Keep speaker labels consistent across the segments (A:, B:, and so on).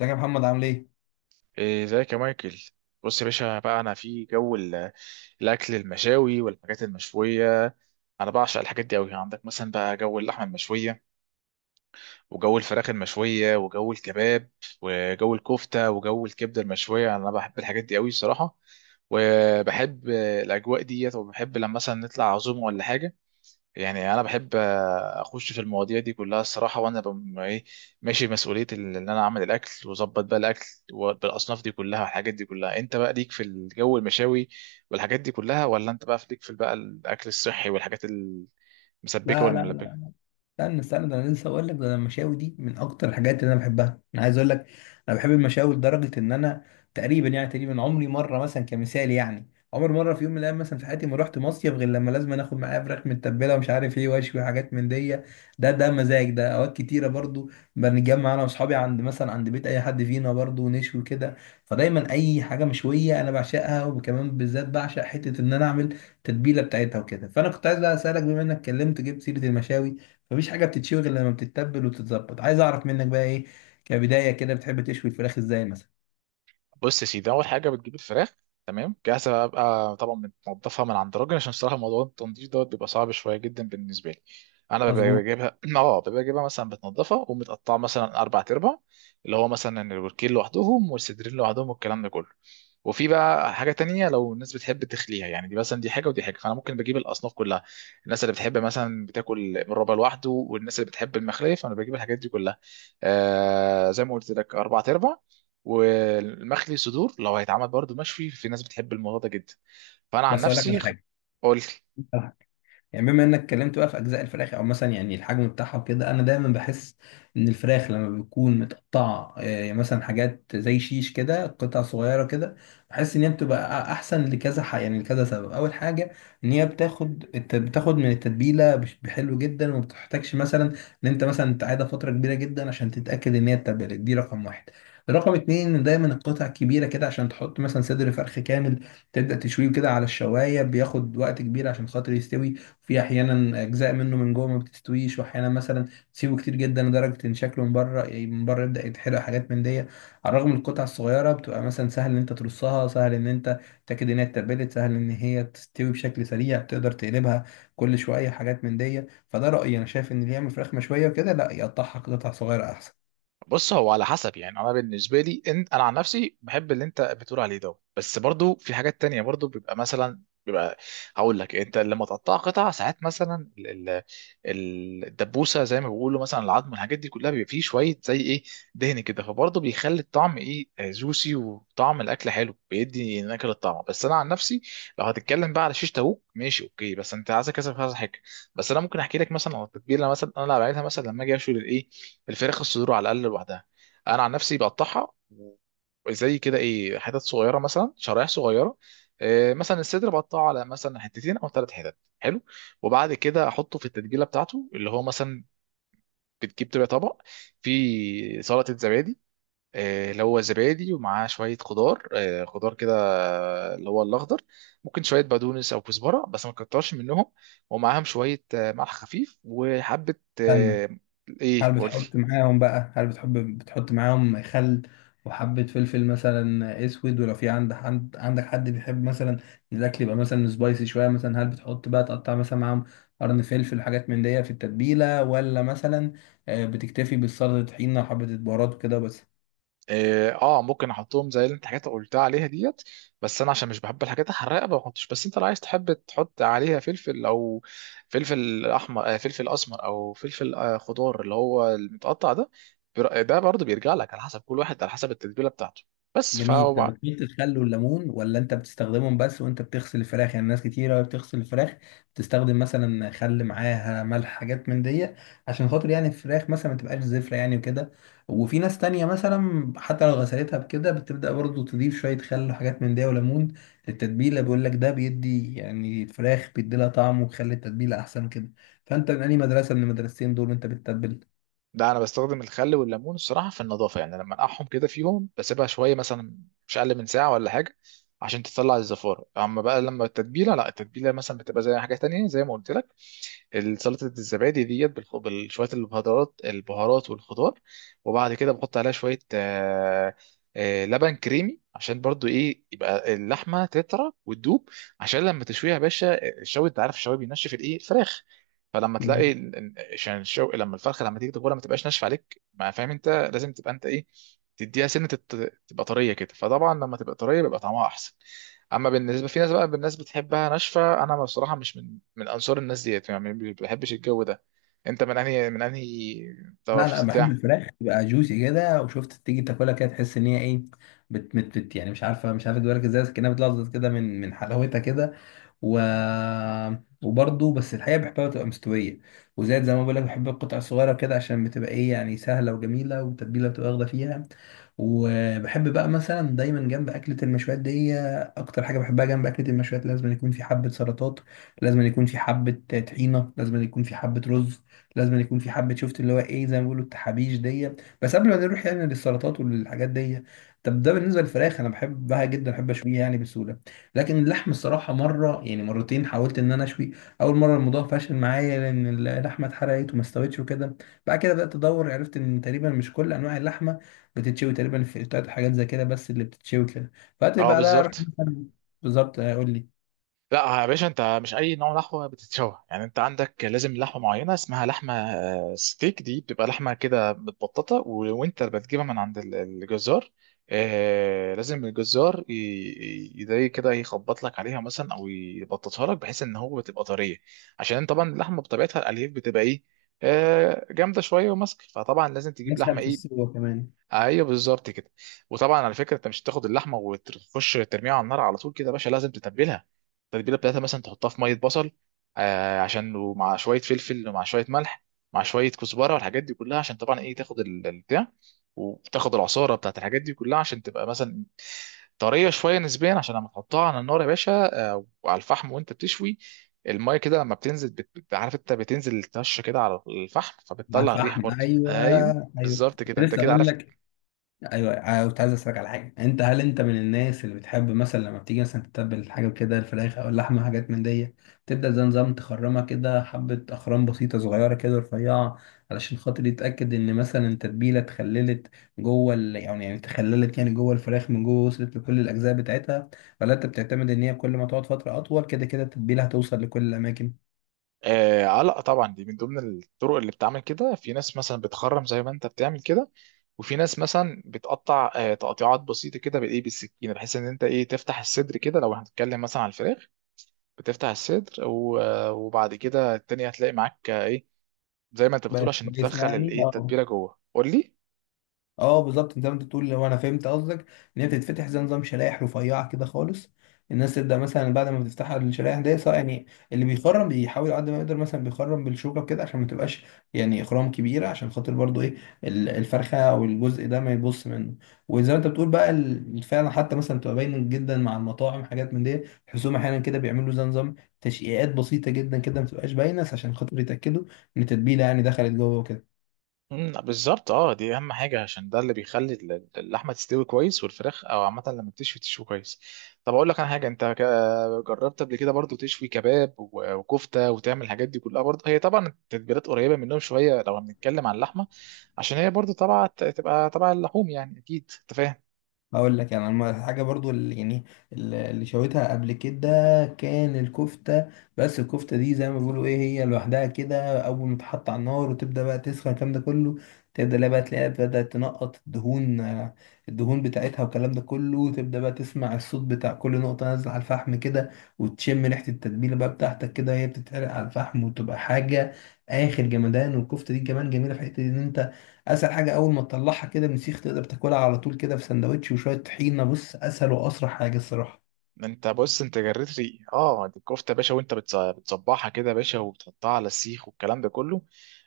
A: ازيك يا محمد عامل ايه؟
B: إيه، ازيك يا مايكل؟ بص يا باشا بقى، انا في جو الاكل المشاوي والحاجات المشويه. انا بعشق الحاجات دي قوي. عندك مثلا بقى جو اللحمه المشويه، وجو الفراخ المشويه، وجو الكباب، وجو الكفته، وجو الكبده المشويه. انا بحب الحاجات دي قوي الصراحه. وبحب الاجواء ديت، وبحب لما مثلا نطلع عزومه ولا حاجه. يعني انا بحب، اخش في المواضيع دي كلها الصراحه. وانا ايه، ماشي مسؤوليه ان انا اعمل الاكل واظبط بقى الاكل، بالاصناف دي كلها والحاجات دي كلها. انت بقى ليك في الجو المشاوي والحاجات دي كلها، ولا انت بقى ليك في بقى الاكل الصحي والحاجات المسبكه
A: لا لا
B: والملبكه؟
A: لا، استنى ده انا لسه اقول لك. ده أنا المشاوي دي من اكتر الحاجات اللي انا بحبها. انا عايز اقول لك انا بحب المشاوي لدرجه ان انا تقريبا تقريبا عمري مره مثلا كمثال يعني عمر مره في يوم من الايام مثلا في حياتي ما رحت مصيف غير لما لازم اخد معايا فراخ متبله ومش عارف ايه واشوي حاجات من دي. ده مزاج. ده اوقات كتيره برضو بنتجمع انا واصحابي عند مثلا عند بيت اي حد فينا برضو ونشوي كده. فدايما اي حاجه مشويه انا بعشقها، وكمان بالذات بعشق حته ان انا اعمل تتبيله بتاعتها وكده. فانا كنت عايز بقى اسالك، بما انك اتكلمت جبت سيره المشاوي، مفيش حاجه بتتشوي غير لما بتتبل وتتظبط. عايز اعرف منك بقى ايه، كبدايه كده، بتحب تشوي الفراخ ازاي مثلا؟
B: بص يا سيدي، اول حاجه بتجيب الفراخ تمام جاهزه بقى. طبعا بتنضفها من عند راجل، عشان الصراحه موضوع التنظيف دوت بيبقى صعب شويه جدا بالنسبه لي. انا ببقى
A: مظبوط.
B: بجيبها اه ببقى بجيبها مثلا بتنضفها، ومتقطعه مثلا 4 ارباع، اللي هو مثلا الوركين لوحدهم، والصدرين لوحدهم، والكلام ده كله. وفي بقى حاجه تانية لو الناس بتحب تخليها، يعني دي مثلا دي حاجه ودي حاجه، فانا ممكن بجيب الاصناف كلها. الناس اللي بتحب مثلا بتاكل الربع لوحده، والناس اللي بتحب المخليه، فانا بجيب الحاجات دي كلها. زي ما قلت لك، 4 ارباع. والمخلي صدور لو هيتعمل برضو مشوي، في ناس بتحب الموضوع ده جدا. فانا عن
A: بس اقول لك
B: نفسي.
A: على
B: قول.
A: حاجه، بما انك اتكلمت بقى في اجزاء الفراخ او مثلا يعني الحجم بتاعها وكده، انا دايما بحس ان الفراخ لما بتكون متقطعه يعني مثلا حاجات زي شيش كده قطع صغيره كده، بحس ان هي بتبقى احسن لكذا يعني لكذا سبب. اول حاجه ان هي بتاخد بتاخد من التتبيله بحلو جدا، وما بتحتاجش مثلا ان انت مثلا تقعدها فتره كبيره جدا عشان تتاكد ان هي اتبلت. دي رقم واحد. رقم اتنين ان دايما القطع كبيره كده، عشان تحط مثلا صدر فرخ كامل تبدا تشويه كده على الشوايه، بياخد وقت كبير عشان خاطر يستوي. في احيانا اجزاء منه من جوه ما بتستويش، واحيانا مثلا تسيبه كتير جدا لدرجه ان شكله من بره يعني من بره يبدا يتحرق حاجات من دي. على الرغم من القطع الصغيره بتبقى مثلا سهل ان انت ترصها، سهل ان انت تتاكد ان هي اتبلت، سهل ان هي تستوي بشكل سريع، تقدر تقلبها كل شويه حاجات من دي. فده رايي، انا شايف ان اللي يعمل فراخ مشويه وكده لا يقطعها قطع صغيره
B: بص، هو على حسب يعني. انا بالنسبه لي، إن انا عن نفسي بحب اللي انت بتقول عليه ده. بس برضو في حاجات تانية، برضو بيبقى مثلا بيبقى، هقول لك: انت لما تقطع قطع، ساعات مثلا الدبوسه زي ما بيقولوا، مثلا العظم، الحاجات دي كلها بيبقى فيه شويه زي ايه، دهن كده، فبرضه بيخلي الطعم ايه، جوسي، وطعم الاكل حلو، بيدي نكهه للطعم. بس انا عن نفسي لو هتتكلم بقى على شيش تاوك، ماشي اوكي، بس انت عايز كذا كذا حاجه. بس انا ممكن احكي لك مثلا عن التتبيله. مثلا انا اللي بعملها، مثلا لما اجي اشوي الايه، الفراخ الصدور على الاقل لوحدها. انا عن نفسي بقطعها، زي كده ايه، حتت صغيره، مثلا شرايح صغيره. إيه، مثلا الصدر بقطعه على مثلا حتتين او 3 حتت، حلو. وبعد كده احطه في التتبيله بتاعته، اللي هو مثلا بتجيب تبقى طبق فيه سلطه زبادي، اللي هو زبادي ومعاه شوية خضار، خضار كده، اللي هو الأخضر. ممكن شوية بقدونس أو كزبرة، بس ما تكترش منهم، ومعاهم شوية ملح خفيف، وحبة.
A: احسن.
B: آه،
A: هل
B: ايه، قولي.
A: بتحط معاهم بقى، هل بتحط معاهم خل وحبة فلفل مثلا اسود، ولو في عندك عندك حد بيحب مثلا إن الاكل يبقى مثلا سبايسي شوية، مثلا هل بتحط بقى تقطع مثلا معاهم قرن فلفل حاجات من دي في التتبيلة، ولا مثلا بتكتفي بالسلطة طحينة وحبة البهارات وكده بس؟
B: اه، ممكن احطهم زي اللي انت حاجات قلتها عليها ديت. بس انا عشان مش بحب الحاجات الحراقه ما بحطش. بس انت لو عايز تحب تحط عليها فلفل، او فلفل احمر، فلفل اسمر، او فلفل خضار، اللي هو المتقطع ده. ده برضه بيرجع لك على حسب كل واحد، على حسب التتبيله بتاعته. بس
A: جميل. طب بتميل الخل والليمون، ولا انت بتستخدمهم بس وانت بتغسل الفراخ؟ يعني ناس كتيرة وهي بتغسل الفراخ بتستخدم مثلا خل معاها ملح حاجات من دي عشان خاطر يعني الفراخ مثلا ما تبقاش زفرة يعني وكده. وفي ناس تانية مثلا حتى لو غسلتها بكده، بتبدأ برضو تضيف شوية خل وحاجات من دي وليمون للتتبيلة. بيقول لك ده بيدي يعني الفراخ، بيدي لها طعم وبيخلي التتبيلة أحسن كده. فأنت من أي مدرسة من المدرستين دول وأنت بتتبل؟
B: لا، انا بستخدم الخل والليمون الصراحه في النظافه، يعني لما انقعهم كده فيهم بسيبها شويه، مثلا مش اقل من ساعه ولا حاجه، عشان تطلع الزفاره. اما بقى لما التتبيله، لا، التتبيله مثلا بتبقى زي حاجه تانية، زي ما قلت لك، سلطة الزبادي ديت بشوية البهارات، البهارات والخضار، وبعد كده بحط عليها شوية لبن كريمي، عشان برضو ايه يبقى اللحمة تطرى وتدوب. عشان لما تشويها يا باشا، الشوي، انت عارف الشوي بينشف الايه، الفراخ. فلما تلاقي عشان لما الفرخة، لما تيجي تاكلها ما تبقاش ناشفة عليك، ما فاهم؟ انت لازم تبقى انت ايه، تديها سنة تبقى طرية كده. فطبعا لما تبقى طرية بيبقى طعمها احسن. اما بالنسبه في ناس بقى، بالناس بتحبها ناشفه، انا بصراحه مش من انصار الناس ديت، يعني ما بحبش الجو ده. انت من انهي
A: لا لا،
B: تفاصيل
A: بحب
B: ده؟
A: الفراخ تبقى جوسي كده، وشفت تيجي تاكلها كده تحس ان هي ايه، بت يعني مش عارفه تدوها لك ازاي، بس كانها بتلظظ كده من حلاوتها كده و... وبرضه بس الحقيقة بحبها تبقى مستوية، وزائد زي ما بقول لك بحب القطع الصغيرة كده عشان بتبقى ايه يعني سهلة وجميلة والتتبيلة بتبقى واخدة فيها. وبحب بقى مثلا دايما جنب أكلة المشويات دي، أكتر حاجة بحبها جنب أكلة المشويات، لازم يكون في حبة سلطات، لازم يكون في حبة طحينة، لازم يكون في حبة رز، لازم يكون في حبة شفت اللي هو ايه زي ما بيقولوا التحابيش دي. بس قبل ما نروح يعني للسلطات وللحاجات دي، طب ده بالنسبة للفراخ أنا بحبها جدا بحب أشويها يعني بسهولة. لكن اللحم، الصراحة مرة يعني مرتين حاولت إن أنا أشوي. أول مرة الموضوع فشل معايا لأن اللحمة اتحرقت وما استوتش وكده. بعد كده بدأت أدور، عرفت إن تقريبا مش كل أنواع اللحمة بتتشوي، تقريبا فلتات وحاجات زي كده بس اللي بتتشوي كده. فقلت
B: اه،
A: بعدها أروح
B: بالظبط.
A: مثلا. بالظبط، أقول لي.
B: لا يا باشا، انت مش اي نوع لحمه بتتشوى. يعني انت عندك لازم لحمه معينه، اسمها لحمه ستيك، دي بتبقى لحمه كده متبططه، وانت بتجيبها من عند الجزار. لازم الجزار زي كده يخبط لك عليها مثلا، او يبططها لك، بحيث ان هو بتبقى طريه. عشان طبعا اللحمه بطبيعتها الالياف بتبقى ايه، جامده شويه وماسكه، فطبعا لازم تجيب لحمه
A: أسهل في
B: ايه.
A: السوا كمان.
B: ايوه، بالظبط كده. وطبعا على فكره، انت مش هتاخد اللحمه وتخش ترميها على النار على طول كده يا باشا، لازم تتبلها. التتبيله بتاعتها مثلا تحطها في ميه بصل، عشان، ومع شويه فلفل، ومع شويه ملح، مع شويه كزبره، والحاجات دي كلها، عشان طبعا ايه، تاخد البتاع، وتاخد العصاره بتاعت الحاجات دي كلها، عشان تبقى مثلا طريه شويه نسبيا، عشان لما تحطها على النار يا باشا، وعلى الفحم وانت بتشوي، الميه كده لما بتنزل عارف، انت بتنزل الطشه كده على الفحم
A: على
B: فبتطلع الريحه،
A: الفحم،
B: برضه
A: أيوه.
B: ايوه
A: أيوه،
B: بالظبط
A: كنت
B: كده، انت
A: لسه
B: كده
A: أقول
B: عارف.
A: لك. ايوه أنا كنت عايز اسالك على حاجه. انت هل انت من الناس اللي بتحب مثلا لما بتيجي مثلا تتبل حاجه كده الفراخ او اللحمه حاجات من دي، تبدا زي نظام تخرمها كده حبه اخرام بسيطه صغيره كده رفيعه علشان خاطر يتاكد ان مثلا التتبيله اتخللت جوه يعني اتخللت يعني جوه الفراخ من جوه، وصلت لكل الاجزاء بتاعتها؟ ولا انت بتعتمد ان هي كل ما تقعد فتره اطول كده كده التتبيله هتوصل لكل الاماكن؟
B: لا طبعا، دي من ضمن الطرق اللي بتعمل كده. في ناس مثلا بتخرم زي ما انت بتعمل كده، وفي ناس مثلا بتقطع تقطيعات بسيطه كده بايه، بالسكينه، بحيث ان انت ايه، تفتح الصدر كده، لو هنتكلم مثلا على الفراخ، بتفتح الصدر وبعد كده التانية هتلاقي معاك ايه زي ما انت
A: بقت
B: بتقول، عشان
A: كويسه
B: تدخل
A: يعني
B: الايه
A: اه.
B: التتبيله جوه. قول لي.
A: اه بالظبط زي ما انت بتقول، لو انا فهمت قصدك ان هي بتتفتح زي نظام شرائح رفيعه كده خالص، الناس تبدا مثلا بعد ما بتفتحها الشرائح دي صح يعني. اللي بيخرم بيحاول على قد ما يقدر مثلا بيخرم بالشوكه كده عشان ما تبقاش يعني اخرام كبيره، عشان خاطر برضو ايه الفرخه او الجزء ده ما يبص منه. وزي ما انت بتقول بقى فعلا، حتى مثلا بتبقى باين جدا مع المطاعم حاجات من دي، حسهم احيانا كده بيعملوا زي نظام تشقيقات بسيطه جدا كده ما تبقاش باينه عشان خاطر يتاكدوا ان التتبيله يعني دخلت جوه وكده.
B: بالظبط، اه، دي اهم حاجه، عشان ده اللي بيخلي اللحمه تستوي كويس، والفراخ او عامه لما بتشوي تشوي كويس. طب اقول لك انا حاجه، انت جربت قبل كده برضو تشوي كباب وكفته، وتعمل الحاجات دي كلها؟ برضو هي طبعا التتبيلات قريبه منهم شويه لو هنتكلم عن اللحمه، عشان هي برضو طبعا تبقى طبعا اللحوم يعني، اكيد انت فاهم.
A: اقول لك يعني أنا حاجه، برضو اللي يعني اللي شويتها قبل كده كان الكفته. بس الكفته دي زي ما بيقولوا ايه، هي لوحدها كده اول ما تحط على النار وتبدا بقى تسخن الكلام ده كله، تبدا لا بقى تلاقيها بدات تنقط الدهون الدهون بتاعتها والكلام ده كله، وتبدا بقى تسمع الصوت بتاع كل نقطه نازله على الفحم كده، وتشم ريحه التتبيله بقى بتاعتك كده وهي بتتعرق على الفحم، وتبقى حاجه اخر جمدان. والكفته دي كمان جميله في حته ان انت اسهل حاجه اول ما تطلعها كده من سيخ تقدر تاكلها على طول كده في سندوتش وشويه طحينه. بص اسهل واسرع حاجه الصراحه.
B: انت بص، انت جريت لي. اه دي الكفته يا باشا، وانت بتصبحها كده يا باشا، وبتحطها على السيخ والكلام ده كله،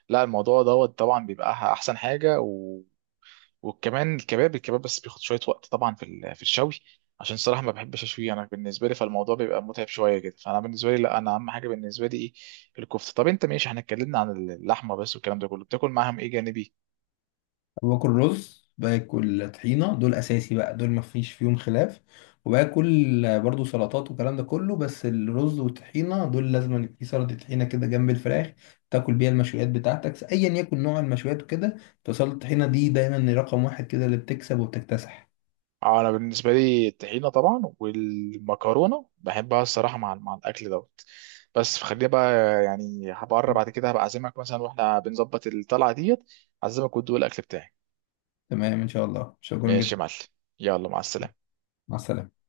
B: لا الموضوع دوت طبعا بيبقى احسن حاجه. وكمان الكباب، الكباب بس بياخد شويه وقت طبعا في في الشوي، عشان صراحه ما بحبش اشويه، انا بالنسبه لي فالموضوع بيبقى متعب شويه كده، فانا بالنسبه لي لا، انا اهم حاجه بالنسبه لي ايه، الكفته. طب انت ماشي، احنا اتكلمنا عن اللحمه بس والكلام ده كله، بتاكل معاهم ايه جانبي؟
A: باكل رز، باكل طحينه، دول اساسي بقى، دول ما فيش فيهم خلاف. وباكل برضو سلطات والكلام ده كله، بس الرز والطحينه دول لازم يبقى في سلطه طحينه كده جنب الفراخ، تاكل بيها المشويات بتاعتك ايا يكن نوع المشويات وكده. فسلطه الطحينه دي دايما رقم واحد كده، اللي بتكسب وبتكتسح.
B: انا بالنسبه لي الطحينه طبعا والمكرونه بحبها الصراحه مع الاكل دوت. بس خلينا بقى يعني هبقرب بعد كده، هبقى اعزمك مثلا، واحنا بنظبط الطلعه ديت، اعزمك وتدوق الاكل بتاعي.
A: تمام ان شاء الله، شكرا
B: ماشي
A: جدا.
B: يا معلم، يلا مع السلامه.
A: مع السلامه.